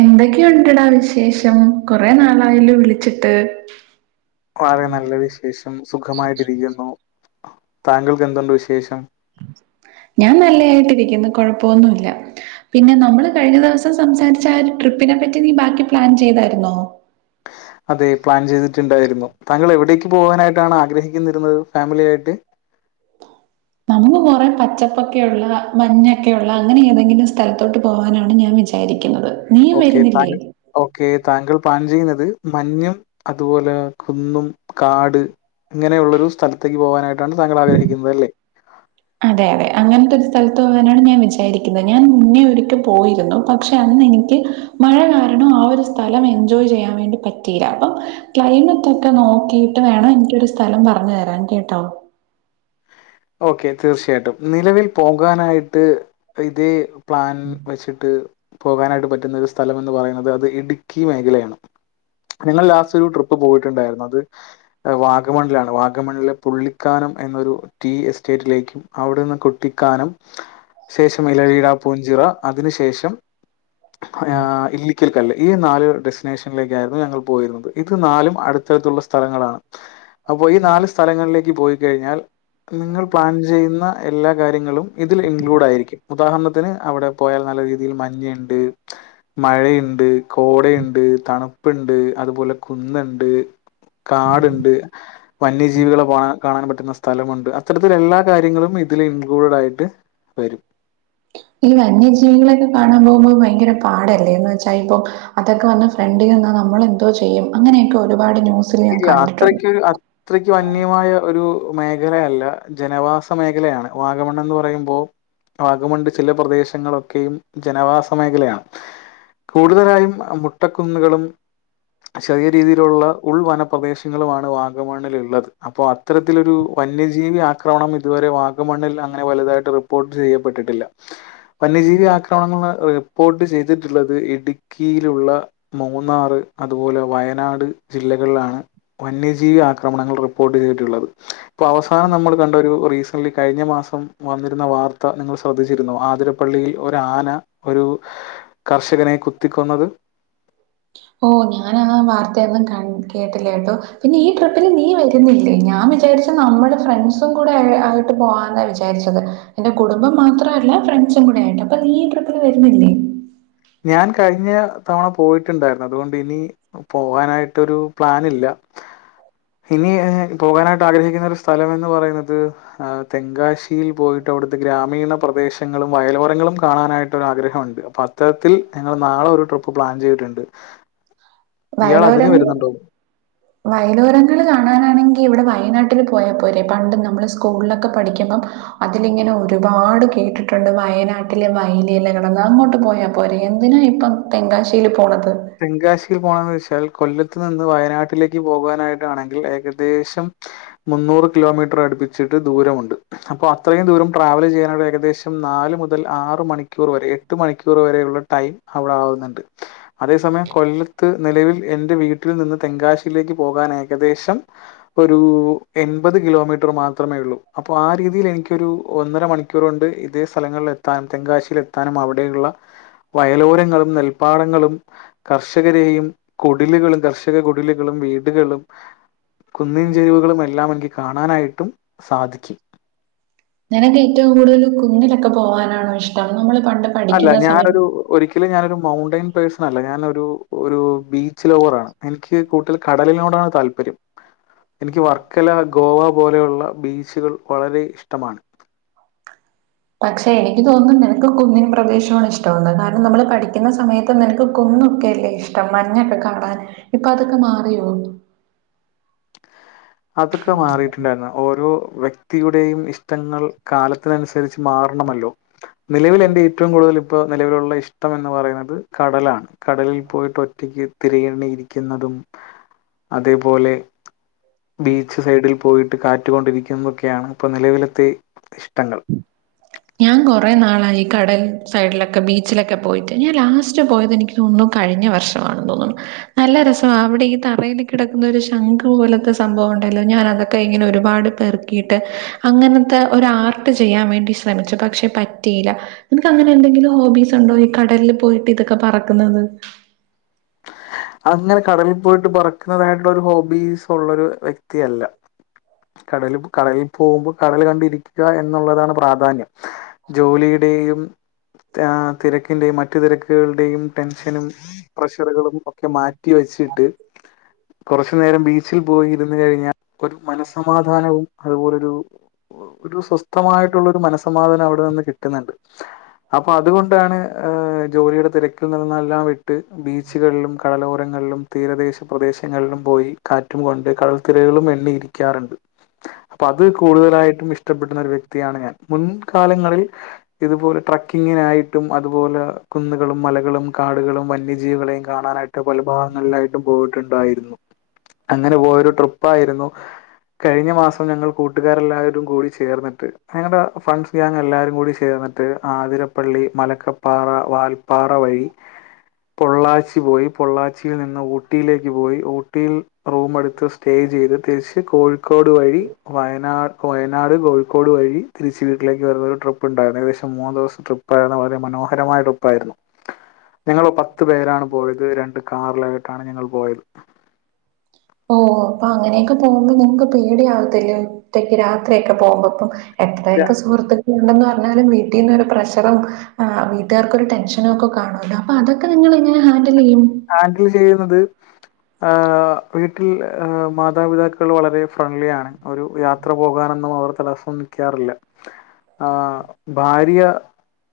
എന്തൊക്കെയുണ്ടടാ വിശേഷം ഉം കൊറെേ നാളായല്ലോ വിളിച്ചിട്ട് വളരെ നല്ല വിശേഷം സുഖമായിട്ടിരിക്കുന്നു താങ്കൾക്ക് എന്തുണ്ട് വിശേഷം ഞാൻ നല്ലയായിട്ടിരിക്കുന്ന് കൊഴപ്പവൊന്നു വില്ല പിന്നെ നമ്മള് കഴിഞ്ഞ ദിവസം സംസാരിച്ച ആ ട്രിപ്പിനെ പറ്റി നീ ബാക്കി പ്ലാൻ ചെയ്താരുന്നോ അതെ പ്ലാൻ ചെയ്തിട്ടുണ്ടായിരുന്നു താങ്കൾ എവിടേക്ക് പോകാനായിട്ടാണ് ആഗ്രഹിക്കുന്നിരുന്നത് ഫാമിലി ആയിട്ട് നമുക്ക് കുറേ പച്ചപ്പൊക്കെയുള്ള മഞ്ഞൊക്കെയുള്ള അങ്ങനെ ഏതെങ്കിലും സ്ഥലത്തോട്ട് പോവാനാണ് ഞാൻ വിചാരിക്കുന്നത് നീയും ഓക്കെ വരുന്നില്ലേ താങ്ക ഓക്കെ താങ്കൾ പ്ലാൻ ചെയ്യുന്നത് മഞ്ഞും അതുപോലെ കുന്നും കാട് ഇങ്ങനെയുള്ളൊരു സ്ഥലത്തേക്ക് പോകാനായിട്ടാണ് താങ്കൾ ആഗ്രഹിക്കുന്നത് അല്ലേ അതെ അതെ, അങ്ങനത്തെ ഒരു സ്ഥലത്ത് പോകാനാണ് ഞാൻ വിചാരിക്കുന്നെ ഞാൻ മുന്നേ ഒരിക്ക പോയിരുന്നു. പക്ഷെ അന്നെനിക്ക് മഴ കാരണം ആ ഒരു സ്ഥലം എൻജോയ് ചെയ്യാൻ വേണ്ടി പറ്റിയില്ല അപ്പം ക്ലൈമറ്റ് ഒക്കെ നോക്കിയിട്ട് വേണം എനിക്കൊരു സ്ഥലം പറഞ്ഞു തരാൻ കേട്ടോ ഓക്കെ തീർച്ചയായിട്ടും നിലവിൽ പോകാനായിട്ട് ഇതേ പ്ലാൻ വെച്ചിട്ട് പോകാനായിട്ട് പറ്റുന്ന ഒരു സ്ഥലം എന്ന് പറയുന്നത് അത് ഇടുക്കി മേഖലയാണ്. ഞങ്ങൾ ലാസ്റ്റ് ഒരുടിപ്പ് പോയിട് [unintelligible] [unintelligible] ണ്ടായിരുന്നു അത് [unintelligible] വാഗമണ്ലാണ് വാഗമണില് [inaudible] പുള്ളിക്കാനം എന്നൊരു [inaudible] ടീ എസ്റ്റേറ്റിലേക്കും അവിടുന്ന് കുട്ടിക്കാനം [inaudible] ശേഷം ഇലവീഴാ പൂഞ്ചിറ. അതിനു ശേഷം ആഹ് ഇല്ലിക്കൽ. കല്ല് ഈ നാല് ഡെസ്റ്റിനേഷനിലേക്കാ യിരുന്നു ഞങ്ങൾ പോയിരുന്നത് ഇത് നാലും അടുത്തടുത്തുള്ള സ്ഥലങ്ങളാണ്. അപ്പൊ ഈ നാല് സ്ഥലങ്ങളിലേക്ക് പോയ്‌ [inaudible] കഴിഞ്ഞാൽ നിങ്ങൾ പ്ലാൻ ചെയ്യുന്ന എല്ലാ കാര്യങ്ങളും ഇതിൽ ഇൻക്ലൂഡായിരിക്കും ഉദാഹരണത്തിന് അവിടെ പോയാൽ നല്ല രീതിയിൽ മഞ്ഞ്ണ്ട് മഴയ്ണ്ട് കോടയ്ണ്ട് തണു [inaudible] പ്പ്‌ണ്ട് അതുപോലെ കുന്ന്ണ്ട് കാട്ണ്ട് വന്യജീവികളെ പോ കാണാൻ പറ്റുന്ന സ്ഥലമുണ്ട് അത്തരത്തില് എല്ലാ കാര്യങ്ങളും ഇതില് ഇൻക്ലൂഡ് ആയിട്ട് വരും. ഈ വന്യജീവികളൊക്കെ കാണാൻ പോകുമ്പോ ഭയങ്കര പാടല്ലേ എന്ന് വെച്ചാൽ ഇപ്പം അതൊക്കെ വന്ന് ഫ്രണ്ടിൽ നിന്നാൽ നമ്മൾ എന്തോ ചെയ്യും അങ്ങനെയൊക്കെ ഒരു ഇല്ല അത്രയ്ക്ക് അത്രയ്ക്കും അന്യമായ ഒരു [unintelligible] മേഖലയല്ല ജനവാസ മേഖലയാണ്. വാഗമണ്ണ് എന്ന് പറയുമ്പോ വാഗമണ്ണ്ന്റെ ചില പ്രദേശങ്ങളൊക്കെയും ജനവാസ മേഖലയാണ് കൂടുതലായും മൊട്ടക്കുന്നുകളും ചെറിയ രീതിയിലുള്ള ഉൾ വനപ്രദേശങ്ങളുമാണ് വാഗമണ്ണിൽ ഉള്ളത് അപ്പോ അത്തരത്തിലൊരു വന്യജീവി ആക്രമണം ഇതുവരെ വാഗമണ്ണിൽ അങ്ങനെ വലുതായിട്ട് റിപ്പോർട്ട് ചെയ്യപ്പെട്ടിട്ടില്ല. വന്യജീവി ആക്രമണങ്ങൾന്നാ ഒരു റിപ്പോർട്ട് ചെയ്തിട്ടുള്ളത് ഇടുക്കിയിലുള്ള മൂന്നാറ് അതുപോലെ വയനാട് ജില്ലകളിലാണ് വന്യജീവി ആക്രമണങ്ങൾ റിപ്പോർട്ട് ചെയ്തിട്ടള്ളത്. ഇപ്പൊ അവസാനം നമ്മൾ കണ്ടരു റീസ ള്ളി കഴിഞ്ഞ മാസം വന്നിരുന്ന വാർത്ത നിങ്ങൾ ശ്രദ്ധിച്ചിരുന്നു ആതിരപ്പള്ളിയിൽ ഒരു ആന ഒരു കർഷകനെ കുത്തിക്കൊന്നത്. [inaudible] ഓ ഞാൻ ആ വാർത്തയന്നും ക കേട്ടില്ല കേട്ടോ പിന്നെ ഈ ട്രിപ്പിൽ നീ വരുന്നില്ലേ ഞാൻ വിചാരിച്ചു നമ്മുടെ ഫ്രണ്ട്സും കൂടെ ആയിട്ട് പോവാന്നാ വിചാരിച്ചത് എന്റെ കുടുംബം മാത്രല്ല ഫ്രണ്ട്സും കൂടെ ആയിട്ട് അപ്പൊ നീ ഈ ട്രിപ്പിൽ വരുന്നില്ലേ [inaudible] ഞാൻ കഴിഞ്ഞെ ണ പോയിട്ടുണ്ടായിരുന്നു അതുകൊണ്ട് ഇനി പോകാനായിട്ടൊരു പ്ലാനില്ല ഇനി ഹേ പോകാനായി ഗ്രഹിക്കുന്ന ഒരു സ്ഥലം എന്ന് പറയുന്നത് ഹേ തെങ്കാശി യിൽ പോയിട്ട് അവിടുത്തെ ഗ്രാമീണ പ്രദേശങ്ങളും വയലോരങ്ങളും കാണാനായിട്ട് ഒരു ആഗ്രഹമുണ്ട് അപ്പോ ഇത്തരത്തിൽ ഞങ്ങൾ നാളെ ഒരു ട്രിപ്പ് പ്ലാൻ ചെയ്തിട്ണ്ട് വയലോരങ്ങ വയലോരങ്ങള് കാണാനാണെങ്കി ഇവിടെ വയനാട്ടിൽ പോയാപ്പോരെ പണ്ട് നമ്മള് സ്കൂളിലൊക്കെ പഠിക്കുമ്പം അതിലിങ്ങനെ ഒരുപാട് കേട്ടിട്ടുണ്ട് വയനാട്ടില് വയലയില അങ്ങോട്ട് പോയാ പോരെ എന്തിനാ ഇപ്പം തെങ്കാശിയിൽ പോണ തെങ്കാശി [unintelligible] ൽ കൊല്ലത്ത് നിന്ന് വയനാട്ടിലേക്ക് പോകാനായിട്ടാണെങ്കിൽ ഏകദേശം മുന്നൂറ് കിലോമീറ്റർ അടുപ്പിച്ചിട്ട് ദൂരമുണ്ട് അപ്പൊ അത്രയും ദൂരം ട്രാവല് ചെയ്യാന് ഏകദേശം നാല് മുതൽ ആറ് മണിക്കൂർ വരെ എട്ട് മണിക്കൂർ വരെയുള്ള ടൈം അവിടെ ആവുന്നുണ്ട് അതേ സമയം കൊല്ലത്ത് നിലവിൽ എന്റെ വീട്ടിൽ നിന്ന് തെങ്കാശിയിലേക്ക് പോകാൻ ഏകദേശം ഒരു എൺപത് കിലോമീറ്റർ മാത്രമേ ഒള്ളൂ അപ്പൊ ആ രീതിയില് എനിക്കൊരു ഒന്നര മണിക്കൂറ് കൊണ്ട് ഇതേ സ്ഥലങ്ങളിൽ എത്താനും തെങ്കാശിയിൽ എത്താനും അവിടെയുള്ള വയലോരങ്ങളും നെൽപ്പാടങ്ങളും കർഷകരെയും കുടിലുകളും കർഷക കുടിലുകളും വീടുകളും കുന്നിൻചെരുവുകളും എല്ലാം എനിക്ക് കാണാനായിട്ടും സാധിക്കും. നിനക്ക് ഏറ്റവും കൂടുതല് കുന്നിലൊക്കെ പോകാനാണോ ഇഷ്ടം നമ്മള് പണ്ട് അല്ല പഠിക്കുന്ന സമയത്ത് ഞാനൊരു ഒരിക്കലും ഞാനൊരു മൗണ്ടെൻ പേഴ്സൺ അല്ല ഞാനൊരു ബീച്ച് ലൗവറാണ് എനിക്ക് കൂട്ടൽ കടലിനോടാണ് താല്പര്യം എനിക്ക് വർക്കല ഗോവ പോലെയുള്ള ബീച്ചുകൾ വളരെ ഇഷ്ടമാണ് പക്ഷെ എനിക്ക് തോന്നും നിനക്ക് കുന്നിൻ പ്രദേശമാണ് ഇഷ്ടാവുന്നത് കാരണം നമ്മള് പഠിക്കുന്ന സമയത്ത് നിനക്ക് കുന്നൊക്കെ അല്ലേ ഇഷ്ടം മഞ്ഞൊക്കെ കാണാൻ ഇപ്പൊ അതൊക്കെ മാറിയോ അതൊക്കെ മാറിയിട്ടുണ്ടായിരുന്നു ഓരോ വ്യക്തിയുടെയും ഇഷ്ടങ്ങൾ കാലത്തിനനുസരിച്ച് മാറണമല്ലോ നിലവിൽ എന്റെ ഏറ്റവും കൂടുതലും ഇപ്പോ നിലവിലുള്ള ഇഷ്ടം എന്ന് പറയുന്നത് കടലാണ് കടലിൽ പോയിട്ട് ഒറ്റക്ക് തിരകെണിയിരിക്കുന്നതും അതേപോലെ ബീച്ച് സൈഡിൽ പോയിട്ട് കാറ്റു കൊണ്ടിരിക്കുതൊക്കെയാണ് ഇപ്പൊ നിലവിലത്തെ ഇഷ്ടങ്ങൾ ഞാൻ കുറെ നാളായി ഈ കടൽ സൈഡിലൊക്കെ ബീച്ചിലൊക്കെ പോയിട്ട് ഞാൻ ലാസ്റ്റ് പോയത് എനിക്ക് തോന്നുന്നു കഴിഞ്ഞ വർഷമാണെന്ന് തോന്നുന്നു നല്ല രസമാ അവിടെ ഈ തറേല് കിടക്കുന്ന ഒരു ശംഖ് പോലത്തെ സംഭവം ഉണ്ടല്ലോ ഞാൻ അതൊക്കെ ഇങ്ങനെ ഒരുപാട് പെറുക്കിട്ട് അങ്ങനത്തെ ഒരു ആർട്ട് ചെയ്യാൻ വേണ്ടി ശ്രമിചു പക്ഷെ പറ്റിയില്ല നിനക്ക് അങ്ങനെ എന്തെങ്കിലും ഹോബീസ് ഉണ്ടോ ഈ കടലിൽ പോയിട്ട് ഇതൊക്കെ പറക്കുന്നത് അങ്ങനെ കടലിൽ പോയിട്ട് പറുക്കുന്നതായിട്ടുള്ള ഒരു ഹോബീസ് ഉള്ളോരു വ്യക്തിയല്ല കടല് കടലിൽ പോകുമ്പോ കടല് കണ്ടിരിക്കാ എന്നുള്ളതാണ് പ്രാധാന്യം ജോലിയ്ടെയും ആ തിരക്കിന്റെയും മറ്റു തിരക്കുകള്ടെയും ടെൻഷനും പ്രഷറുകളും ക്കെ മാറ്റി വെച്ചിട്ട് കുറച്ച് നേരം ബീച്ചിൽ പോയി ഇരുന്നു കഴിഞ്ഞാ ഒരു മനസ്സമാധാനവും അതുപോലൊരു ഒരു സ്വസ്ഥമായിട്ടുള്ളോരു മനസമാധാനം അവിടെ നിന്ന് കിട്ടുന്ന്ണ്ട് അപ്പൊ അതുകൊണ്ടാണ് ജോലിയുടെ തിരക്കിൽ നിന്നെല്ലാം ട്ട് ബീച്ചുകളിൾ യോരങ്ങളിലും തീരദേശ പ്രദേശങ്ങളിലും പോയി കാറ്റും കൊണ്ട് കടൽത്തിരകളും എണ്ണിയിരിക്കാറുണ്ട് അപ്പൊ അത് കൂടുതലായിട്ടും ഇഷ്ടപ്പെടുന്ന ഒരു വത്തിയാണ് ഞാൻ മുൻകാലങ്ങളിൽ ഇതുപോലെ ട്രക്കിങ്ങിനായിട്ടും അതുപോലെ കുന്നുകളും മലകളും കാടുകളും വന്യജീവികളെയും കാണാനായിട്ടും മറ്റ പല ഭാഗങ്ങളിലായിട്ടും പോയിട്ടുണ്ടായിരുന്നു അങ്ങനെ പോയൊരു ട്രിപ്പ ആയിരുന്നു കഴിഞ്ഞ മാസം ഞങ്ങൾ കൂട്ടുകർെല്ലാരും കൂടി ചേർന്നിട്ട് ഞങ്ങളുടെ ഫ്രണ്ട്സ് ഞാങ്ങ എല്ലാരും കൂടി ചേർന്നിട്ട് ആതിരപ്പള്ളി മലക്കപ്പാറ വാൽപാറ വഴി പൊള്ളാച്ചി പോയി കൊള്ളാച്ചിയിൽ നിന്ന് ഊട്ടിയിലേക്ക് പോയി ഊട്ടിയിൽ റൂം എടുത്ത് സ്റ്റേ ചെയ്ത് തിരിച്ച് കോഴിക്കോട് വഴി വയനാട് വയനാട് കോഴിക്കോട് വഴി തിരിച്ച് വീട്ടിലേക്ക് വരുന്നരു ട്രിപ്പ് ഉണ്ടായിരുന്നു ഏകദേശം മൂന്ന് ദിവസം ട്രിപ്പ് ഉണ്ടായിരുന്നു വളരെ മനോഹരമായ ട്രിപ്പ് ആയിരുന്നു ഞങ്ങ പത്ത് പേരാണ് പോയത് രണ്ട് കാറിലായിട്ടാണ് ഞങ്ങൾ പോയത് ഓ അപ്പൊ അങ്ങനെയൊക്കെ പോകുമ്പോ നിങ്ങക്ക് പേടിയവത്തില്ലേ ഒറ്റക്ക് രാത്രിയൊക്കെ പോകുമ്പോപ്പം ഇത് എത്രയൊക്കെ സുഹൃത്ത് െന്ന് പറഞ്ഞാലും വീട്ടീന്നൊരു പ്രഷറും വീട്ടുകാർക്ക്രു ടെൻഷനും ഒക്കെ കാണോ അപ്പോ അതൊക്കെ നിങ്ങങ്ങനെഹാൻ ആങ്കിൽ ചെയ്യുന്നത് ആ വീട്ടിൽ മാതാപിതാക്കൾ വളരെ ഫ്രണ്ട്ലിാണ് ഒരു യാത്ര പോകാനൊന്നും അവർ തടസ്സം നൽക്കാറില്ല ആ ഭാര്യ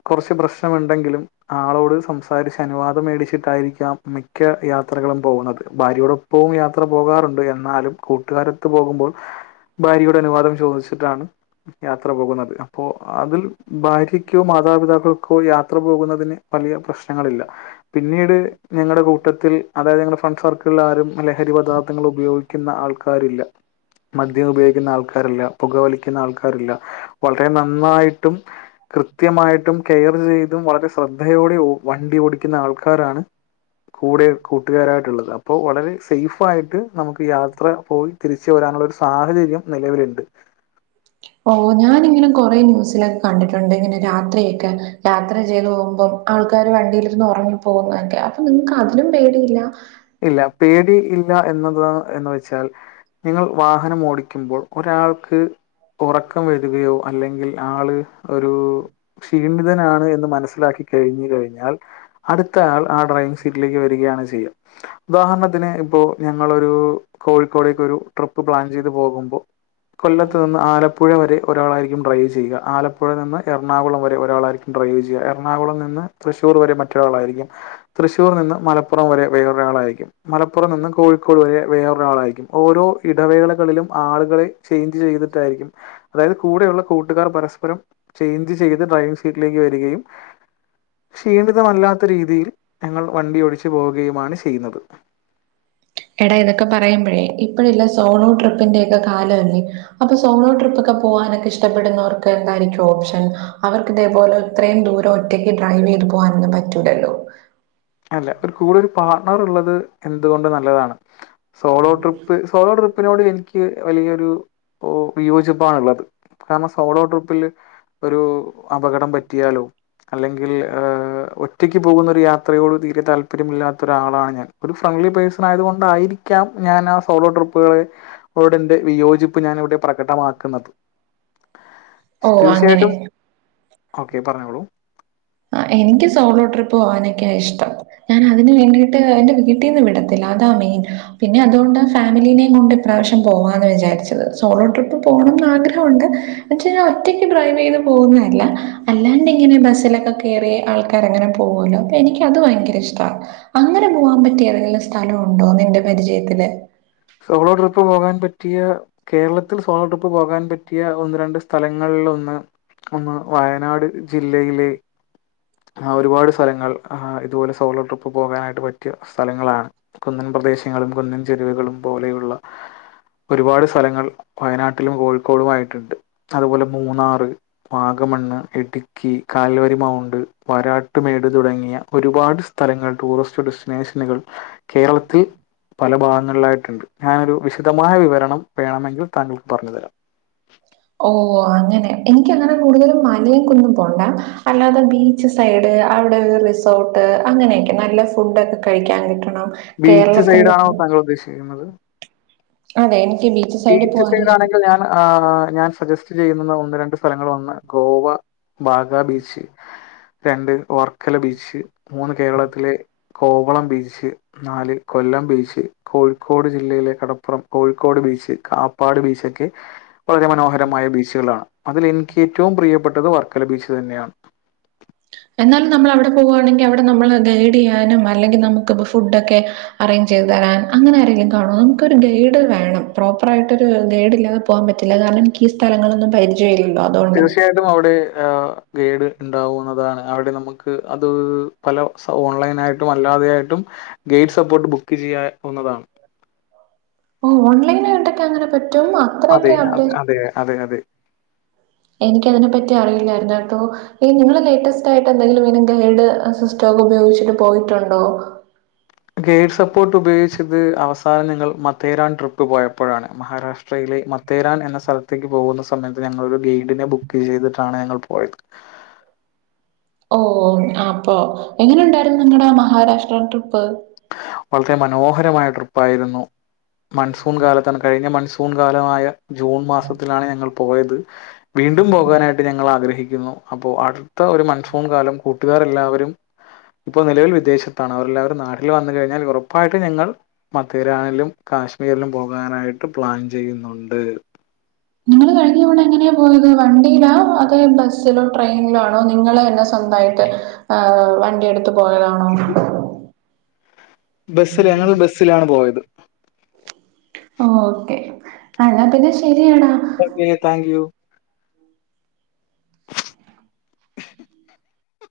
കുറച്ച് പ്രശ്നമുണ്ടെങ്കിലും ആളോട് സംസാരിച്ച് അനുവാദം മേടിച്ചിട്ടായിരിക്കാം മിക്ക യാത്രകളും പോകുന്നത് ഭാര്യയോടൊപ്പവും യാത്ര പോകാറുണ്ട് എന്നാലും കൂട്ടുകാരത്ത് പോകുമ്പോൾ ഭാര്യയുടെ അനുവാദം ചോദിച്ചിട്ടാണ് യാത്ര പോകുന്നത് അപ്പോൊ അതിൽ ഭാര്യക്കോ മാതാപിതാക്കൾക്കോ യാത്ര പോകുന്നതിന് വലിയ പ്രശ്നങ്ങളില്ല പിന്നീട് ഞങ്ങളുടെ കൂട്ടത്തിൽ അതായത് ഞങ്ങളുടെ ഫ്രണ്ട് സർക്കിളിൽ ആരും ലഹരി പദാർത്ഥങ്ങൾ ഉപയോഗിക്കുന്ന ആൾക്കാരില്ല മദ്യം ഉപയോഗിക്കുന്ന ആൾക്കാരല്ല പുകവലിക്കുന്ന ആൾക്കാരില്ല വളരെ നന്നായിട്ടും കൃത്യമായിട്ടും കെയർ ചെയ്തും വളരെ ശ്രദ്ധയോടെ വണ്ടി ഓടിക്കുന്ന ആൾക്കാരാണ് കൂടെ കൂട്ടുകാരായിട്ടുള്ളത് അപ്പോൾ വളരെ സേഫ് ആയിട്ട് നമുക്ക് യാത്ര പോയി തിരിച്ച് വരാനുള്ള ഒരു സാഹചര്യം നിലവിലുണ്ട് ഓ ഞാനിങ്ങനെ കൊറെേ ന്യൂസിലൊക്കെ കണ്ടിട്ടുണ്ട് ഇങ്ങനെ രാത്രിയൊക്കെ യാത്ര ചെയ്ത് പോകുമ്പം ആൾക്കാാര് വണ്ടിയിലിന്ന് ഉറങ്ങി പോകുന്നൊക്കെ അപ്പൊ നിങ്ങക്ക് അതിലും പേടിയില്ല ഇല്ല പേടി ഇല്ല എന്നത് എന്നന്ന് വെച്ചാൽ നിങ്ങൾ വാഹനം ഓടിക്കുമ്പോൾ ഒരാൾക്ക് ഉറക്കം വരികയോ അല്ലെങ്കിൽ ആള് ഒരു ക്ഷീണിതനാണ് എന്ന് മനസ്സ് ലാക്കി കഴിഞ്ഞ് കഴിഞ്ഞാൽ അടുത്ത ആൾ ആ ഡ്രൈവിങ് സീറ്റിലേക്ക് വരികയാണ് ചെയ്യാ ഉദാഹരണത്തിന് ഇപ്പോ ഞാൻ ഞങ്ങളൊരു കോഴിക്കോടേക്ക് ഒരു ട്രിപ്പ് പ്ലാൻ ചെയ്ത് പോകുമ്പോൾ കൊല്ലത്ത് നിന്ന് ആലപ്പുഴ വരെ ഒരാളായിരിക്കും ഡ്രൈവ് ചെയ്യുക ആലപ്പുഴ നിന്ന് എറണാകുളം വരെ ഒരാളായിരിക്കും ഡ്രൈവ് ചെയ്യുക എറണാകുളം നിന്ന് തൃശൂർ വരെ മറ്റൊരാളായിരിക്കും തൃശൂർ നിന്ന് മലപ്പുറം വരെ വേറൊരാളായിരിക്കും മലപ്പുറം നിന്നും കോഴിക്കോട് വരെ വേറൊരാളായിരിക്കും ഓരോ ഇടവേളകളിലും ആളുകളെ ചേഞ്ച് ചെയ്തിട്ടായിരിക്കും അതായത് കൂടെയുള്ള കൂട്ടുകാർ പരസ്പരം ചേഞ്ച് ചെയ്ത് ഡ്രൈവിംഗ് സീറ്റിലേക്ക് വരികയും ക്ഷീണിതമല്ലാത്ത രീതിയിൽ ഞങ്ങൾ വണ്ടി ഓടിച്ച് പോകുക യുമാണ് ചെയ്യുന്നത് എടാ ഇതൊക്കെ പറയുമ്പോഴേ ഇപ്പഴല്ല സോണോ ട്രിപ്പിന്റെ ഒക്കെ കാലമല്ലേ അപ്പൊ സോണോ ട്രിപ്പ ഒക്കെ പോവാനൊക്കെ ഇഷ്ടപ്പെടുന്നവർക്ക് എന്തായിരിക്കും ഓപ്ഷൻ അവർക്ക് ഇതേപോലെ ഇത്രയും ദൂരം ഒറ്റയ്ക്ക് ഡ്രൈവ് ചെയ്ത് പോകാനൊന്നും പറ്റൂലല്ലോ അല്ല ഒരു കൂടെ ഒരു പാട്ണർ ഉള്ളത് എന്തുകൊണ്ട് നല്ലതാണ് സോളോ ട്രിപ്പ് സോളോട്രി പ്പിനോട്‌ എനിക്ക് വലിയരു വിയോജിപ്പണുള്ളത് കാരണം സോളോ ട്രിപ്പിൽ ഒരു അപകടം പറ്റിയാലോ അല്ലെങ്കിൽ ഒറ്റക്ക് പോകുന്ന യാത്ര ത്രയോട തീരെ താല്പര്യമില്ലാത്ത ഒരാളാണ് ഞാൻ ഒരു ഫ്രണ്ട്ലി പേഴ്സൺ ആയതുക കൊണ്ടായിരിക്കാം ഞാൻ ആ സോളോ ട്രിപ്പുകളെോട്റെ വിയോജിപ്പ് ഞാൻ ഇവിടെ പ്രകടമാക്കുന്നത് ഓ അങ്ങനെ ഓക്കേ പറഞ്ഞോളൂ ആ എനിക്ക് സോളോ ട്രിപ്പ് പോകാനൊക്കെയ ഇഷ്ടം ഞാൻ അതിന് വേണ്ടിട്ട് എന്റെ വീട്ടിൽന്ന് വിടത്തില്ല അതാ മെയിൻ പിന്നെ അതുകൊണ്ടാണ് ഫാമിലീനിം കൊണ്ട് ഇപ്രാവശ്യം പോവാന്ന് വിചാരിച്ചത് സോളോ ട്രിപ്പ് പോകണം ആഗ്രഹമുണ്ട് പക്ഷ ഞാൻ ഒറ്റയ്ക്ക് ഡ്രൈവ് ചെയ്ത് പോകുന്നതല്ല അല്ലാണ്ട് ഇങ്ങനെ ബസ്സിലൊക്കെ കേറി ആൾക്കാര അങ്ങനെ പോകുമല്ലോ അപ്പൊ എനിക്ക് അത് ഭയങ്കര ഇഷ്ട അങ്ങനെ പോകാൻ പറ്റിയുള്ള ഏതെങ്കിലും സ്ഥലംണ്ടോ നിന്റെ പരിചയത്തില് സോളോ ട്രിപ്പ് പോകാൻ പറ്റും പറ്റിയ കേരളത്തിൽ സോളോ ട്രിപ്പ് പോകാൻ പറ്റിയ ഒന്ന് രണ്ട് സ്ഥലങ്ങളിൽന്ന് ഒന്ന് വയനാട് ജില്ലയിലെ ഒരുപാട് സ്ഥലങ്ങൾ ഇതുപോലെ സോളോ ട്രിപ്പ് പോകാനായിട്ട് പറ്റിയ സ്ഥലങ്ങളാണ് കുന്നിൻ പ്രദേശങ്ങളും കുന്നിൻ ചെരുവുകളും പോലെയുള്ള ഒരുപാട് സ്ഥലങ്ങൾ വയനാട്ടിലും കോഴിക്കോടുും ആയിട്ടുണ്ട് അതുപോലെ മൂന്നാറ് വാഗമണ്ണ് ഇടുക്കി കാൽവരി മൗണ്ട് വരാട്ട് മേട് തുടങ്ങിയ ഒരുപാട് സ്ഥലങ്ങൾ ടൂറിസ്റ്റ് ഡെസ്റ്റിനേഷനുകൾ കേരളത്തിൽ പല ഭാഗങ്ങളിലാ ട്ട്ണ്ട് ഞാനൊരു വിശദമായ വിവരണം വേണമെങ്കിൽ താങ്ങൾക്ക് പറഞ്ഞു തരാം ഓ അങ്ങനെ എനിക്കങ്ങനെ കൂടുതലും മലയും കുന്നും പോണ്ട അല്ലാതെ ബീച്ച് സൈഡ് അവിടെ റിസോർട്ട് അങ്ങനെയൊക്കെ നല്ല ഫുഡൊക്കെ കഴിക്കാൻ കിട്ടും ബീച്ച് സൈഡ് ആണോ താങ്കൾ ഉദ്ദേശിക്കുന്നത് അതെ സൈഡിൽ ബീച്ച് പോവാനാ ഇഷ്ടം. സൈഡാങ്കിൽ ഞാൻ ആ ഞാൻ സജസ്റ്റ് ചെയ്യുന്ന ഒന്ന് രണ്ട് സ്ഥലങ്ങൾ വന്ന് ഗോവ ബാഗ ബീച്ച് രണ്ട് വർക്കല ബീച്ച് മൂന്ന് കേരളത്തിലെ കോവളം ബീച്ച് നാല് കൊല്ലം ബീച്ച് കോഴിക്കോട് ജില്ലയിലെ കടപ്പുറം കോഴിക്കോട് ബീച്ച് കാപ്പാട് ബീച്ചൊക്കെ വളരെ മനോഹരമായ ബീച്ചുകളാണ് അതിൽ എനിക്ക് ഏറ്റവും പ്രിയപ്പെട്ടത് വർക്കല ബീച്ച് തന്നെയാണ് എന്നാലും നമ്മളവിടെ പോവുകുയാണെങ്കിൽ അവിടെ നമ്മള് ഗൈഡ് ചെയ്യാനും അല്ലെങ്കിൽ നമുക്ക് ഫുഡൊക്കെ അറേഞ്ച് ചെയ്ത് തരാനും അങ്ങനെ ആരെങ്കിലും കാണോ നമുക്കൊരു ഗൈഡ് വേണം പ്രോപ്പർ ആയിട്ടൊര് ഗൈഡ്ല്ലാതെ പോകാൻ പറ്റില്ല കാരണം എനിക്കീ സ്ഥലങ്ങളൊന്നും പരിചയല്ലല്ലോ തീർച്ചയായിട്ടും അവിടെ ആ ഗൈഡ് ണ്ടാവുന്നതാണ്. അവിടെ നമുക്ക് അത് പല ഓൺലൈൻ ആയിട്ടും അല്ലാതെ ആയിട്ടും ഗൈഡ് സപ്പോർട്ട് ബുക്ക് ചെയ്യാവുന്നതാണ്. ഓ ഓൺലൈൻ ആയിട്ടൊക്കെ അങ്ങനെ പറ്റ് അതെ അത അതെ അതെ അതെ എനിക്ക് അതിനെ പറ്റി അറിയില്ലായിര്ന്ന് കേട്ടോ ഈ നിങ്ങള് ലേറ്റസ്റ്റ് ആയിട്ട് എന്തെങ്കിലും ഇതിന്റെ ഗൈഡ് സിസ്റ്റോക്കെ ഉപയോഗിച്ചിട്ട് പോയിട്ട്ണ്ടോ ഗെയ്ഡ് സപ്പോർട്ട് ഉപയോഗിച്ച് ത് അവസാനം ഞങ്ങൾ മത്തേറാൻ ട്രിപ്പ് പോയപ്പോഴാണ് മഹാരാഷ്ട്രയിലെ മത്തേരാൻ എന്ന സ്ഥലത്തേക്ക് പോകുന്ന സമയത്ത് ഞങ്ങളൊരു ഗൈഡിനെ ബുക്ക് ചെയ്തിട്ടാണ് ഞങ്ങൾ പോയത് ഓ അപ്പൊ എങ്ങനെ ഉണ്ടായിരുന്നു നിങ്ങടെ മഹാരാഷ്ട്ര ട്രിപ്പ് വളരെ മനോഹരമായ ട്രിപ്പായിരുന്നു മൺസൂൺ കാലത്താണ് കഴിഞ്ഞ മൺസൂ സൂൺകാലമായ ജൂൺ മാസത്തിലാണ് ഞങ്ങൾ പോയത് വീണ്ടും പോകാനായിട്ട് ഞങ്ങൾ ആഗ്രഹി ക്കുന്നു അപ്പൊ അടുത്ത ഒരു മൺസൂൺ കാലം കൂട്ടുകാർ എല്ലാവരും ഇപ്പോ നിലവിൽ വിദേശത്താണ് അവരെല്ലാവരും ൽ വന്ന് കഴിഞ്ഞാൽ ഉറപ്പായിട്ട് ഞങ്ങൾ മത്തേരാലും കാശ്മീരിലും പോകാനായിട്ട് പ്ലാൻ ചെയ്യുന്നുണ്ട്. നിങ്ങള് കഴിഞ്ഞ തവണ എങ്ങനെയാ പോയത് വണ്ടിയിലാ അതോ ബസ്സിലോ ട്രെയിനിലോ ആണോ നിങ്ങളെന്നെ സ്വന്തമായിട്ട് ഏ വണ്ടി എട്ത്ത് പോയതാണോ ബസ്സില് ഞങ്ങൾ ബസ്സിലാണ് പോയത് ഓക്കെ എന്നാ പിന്നെ ശരിയാടാ ഓക്കെ താങ്ക് യു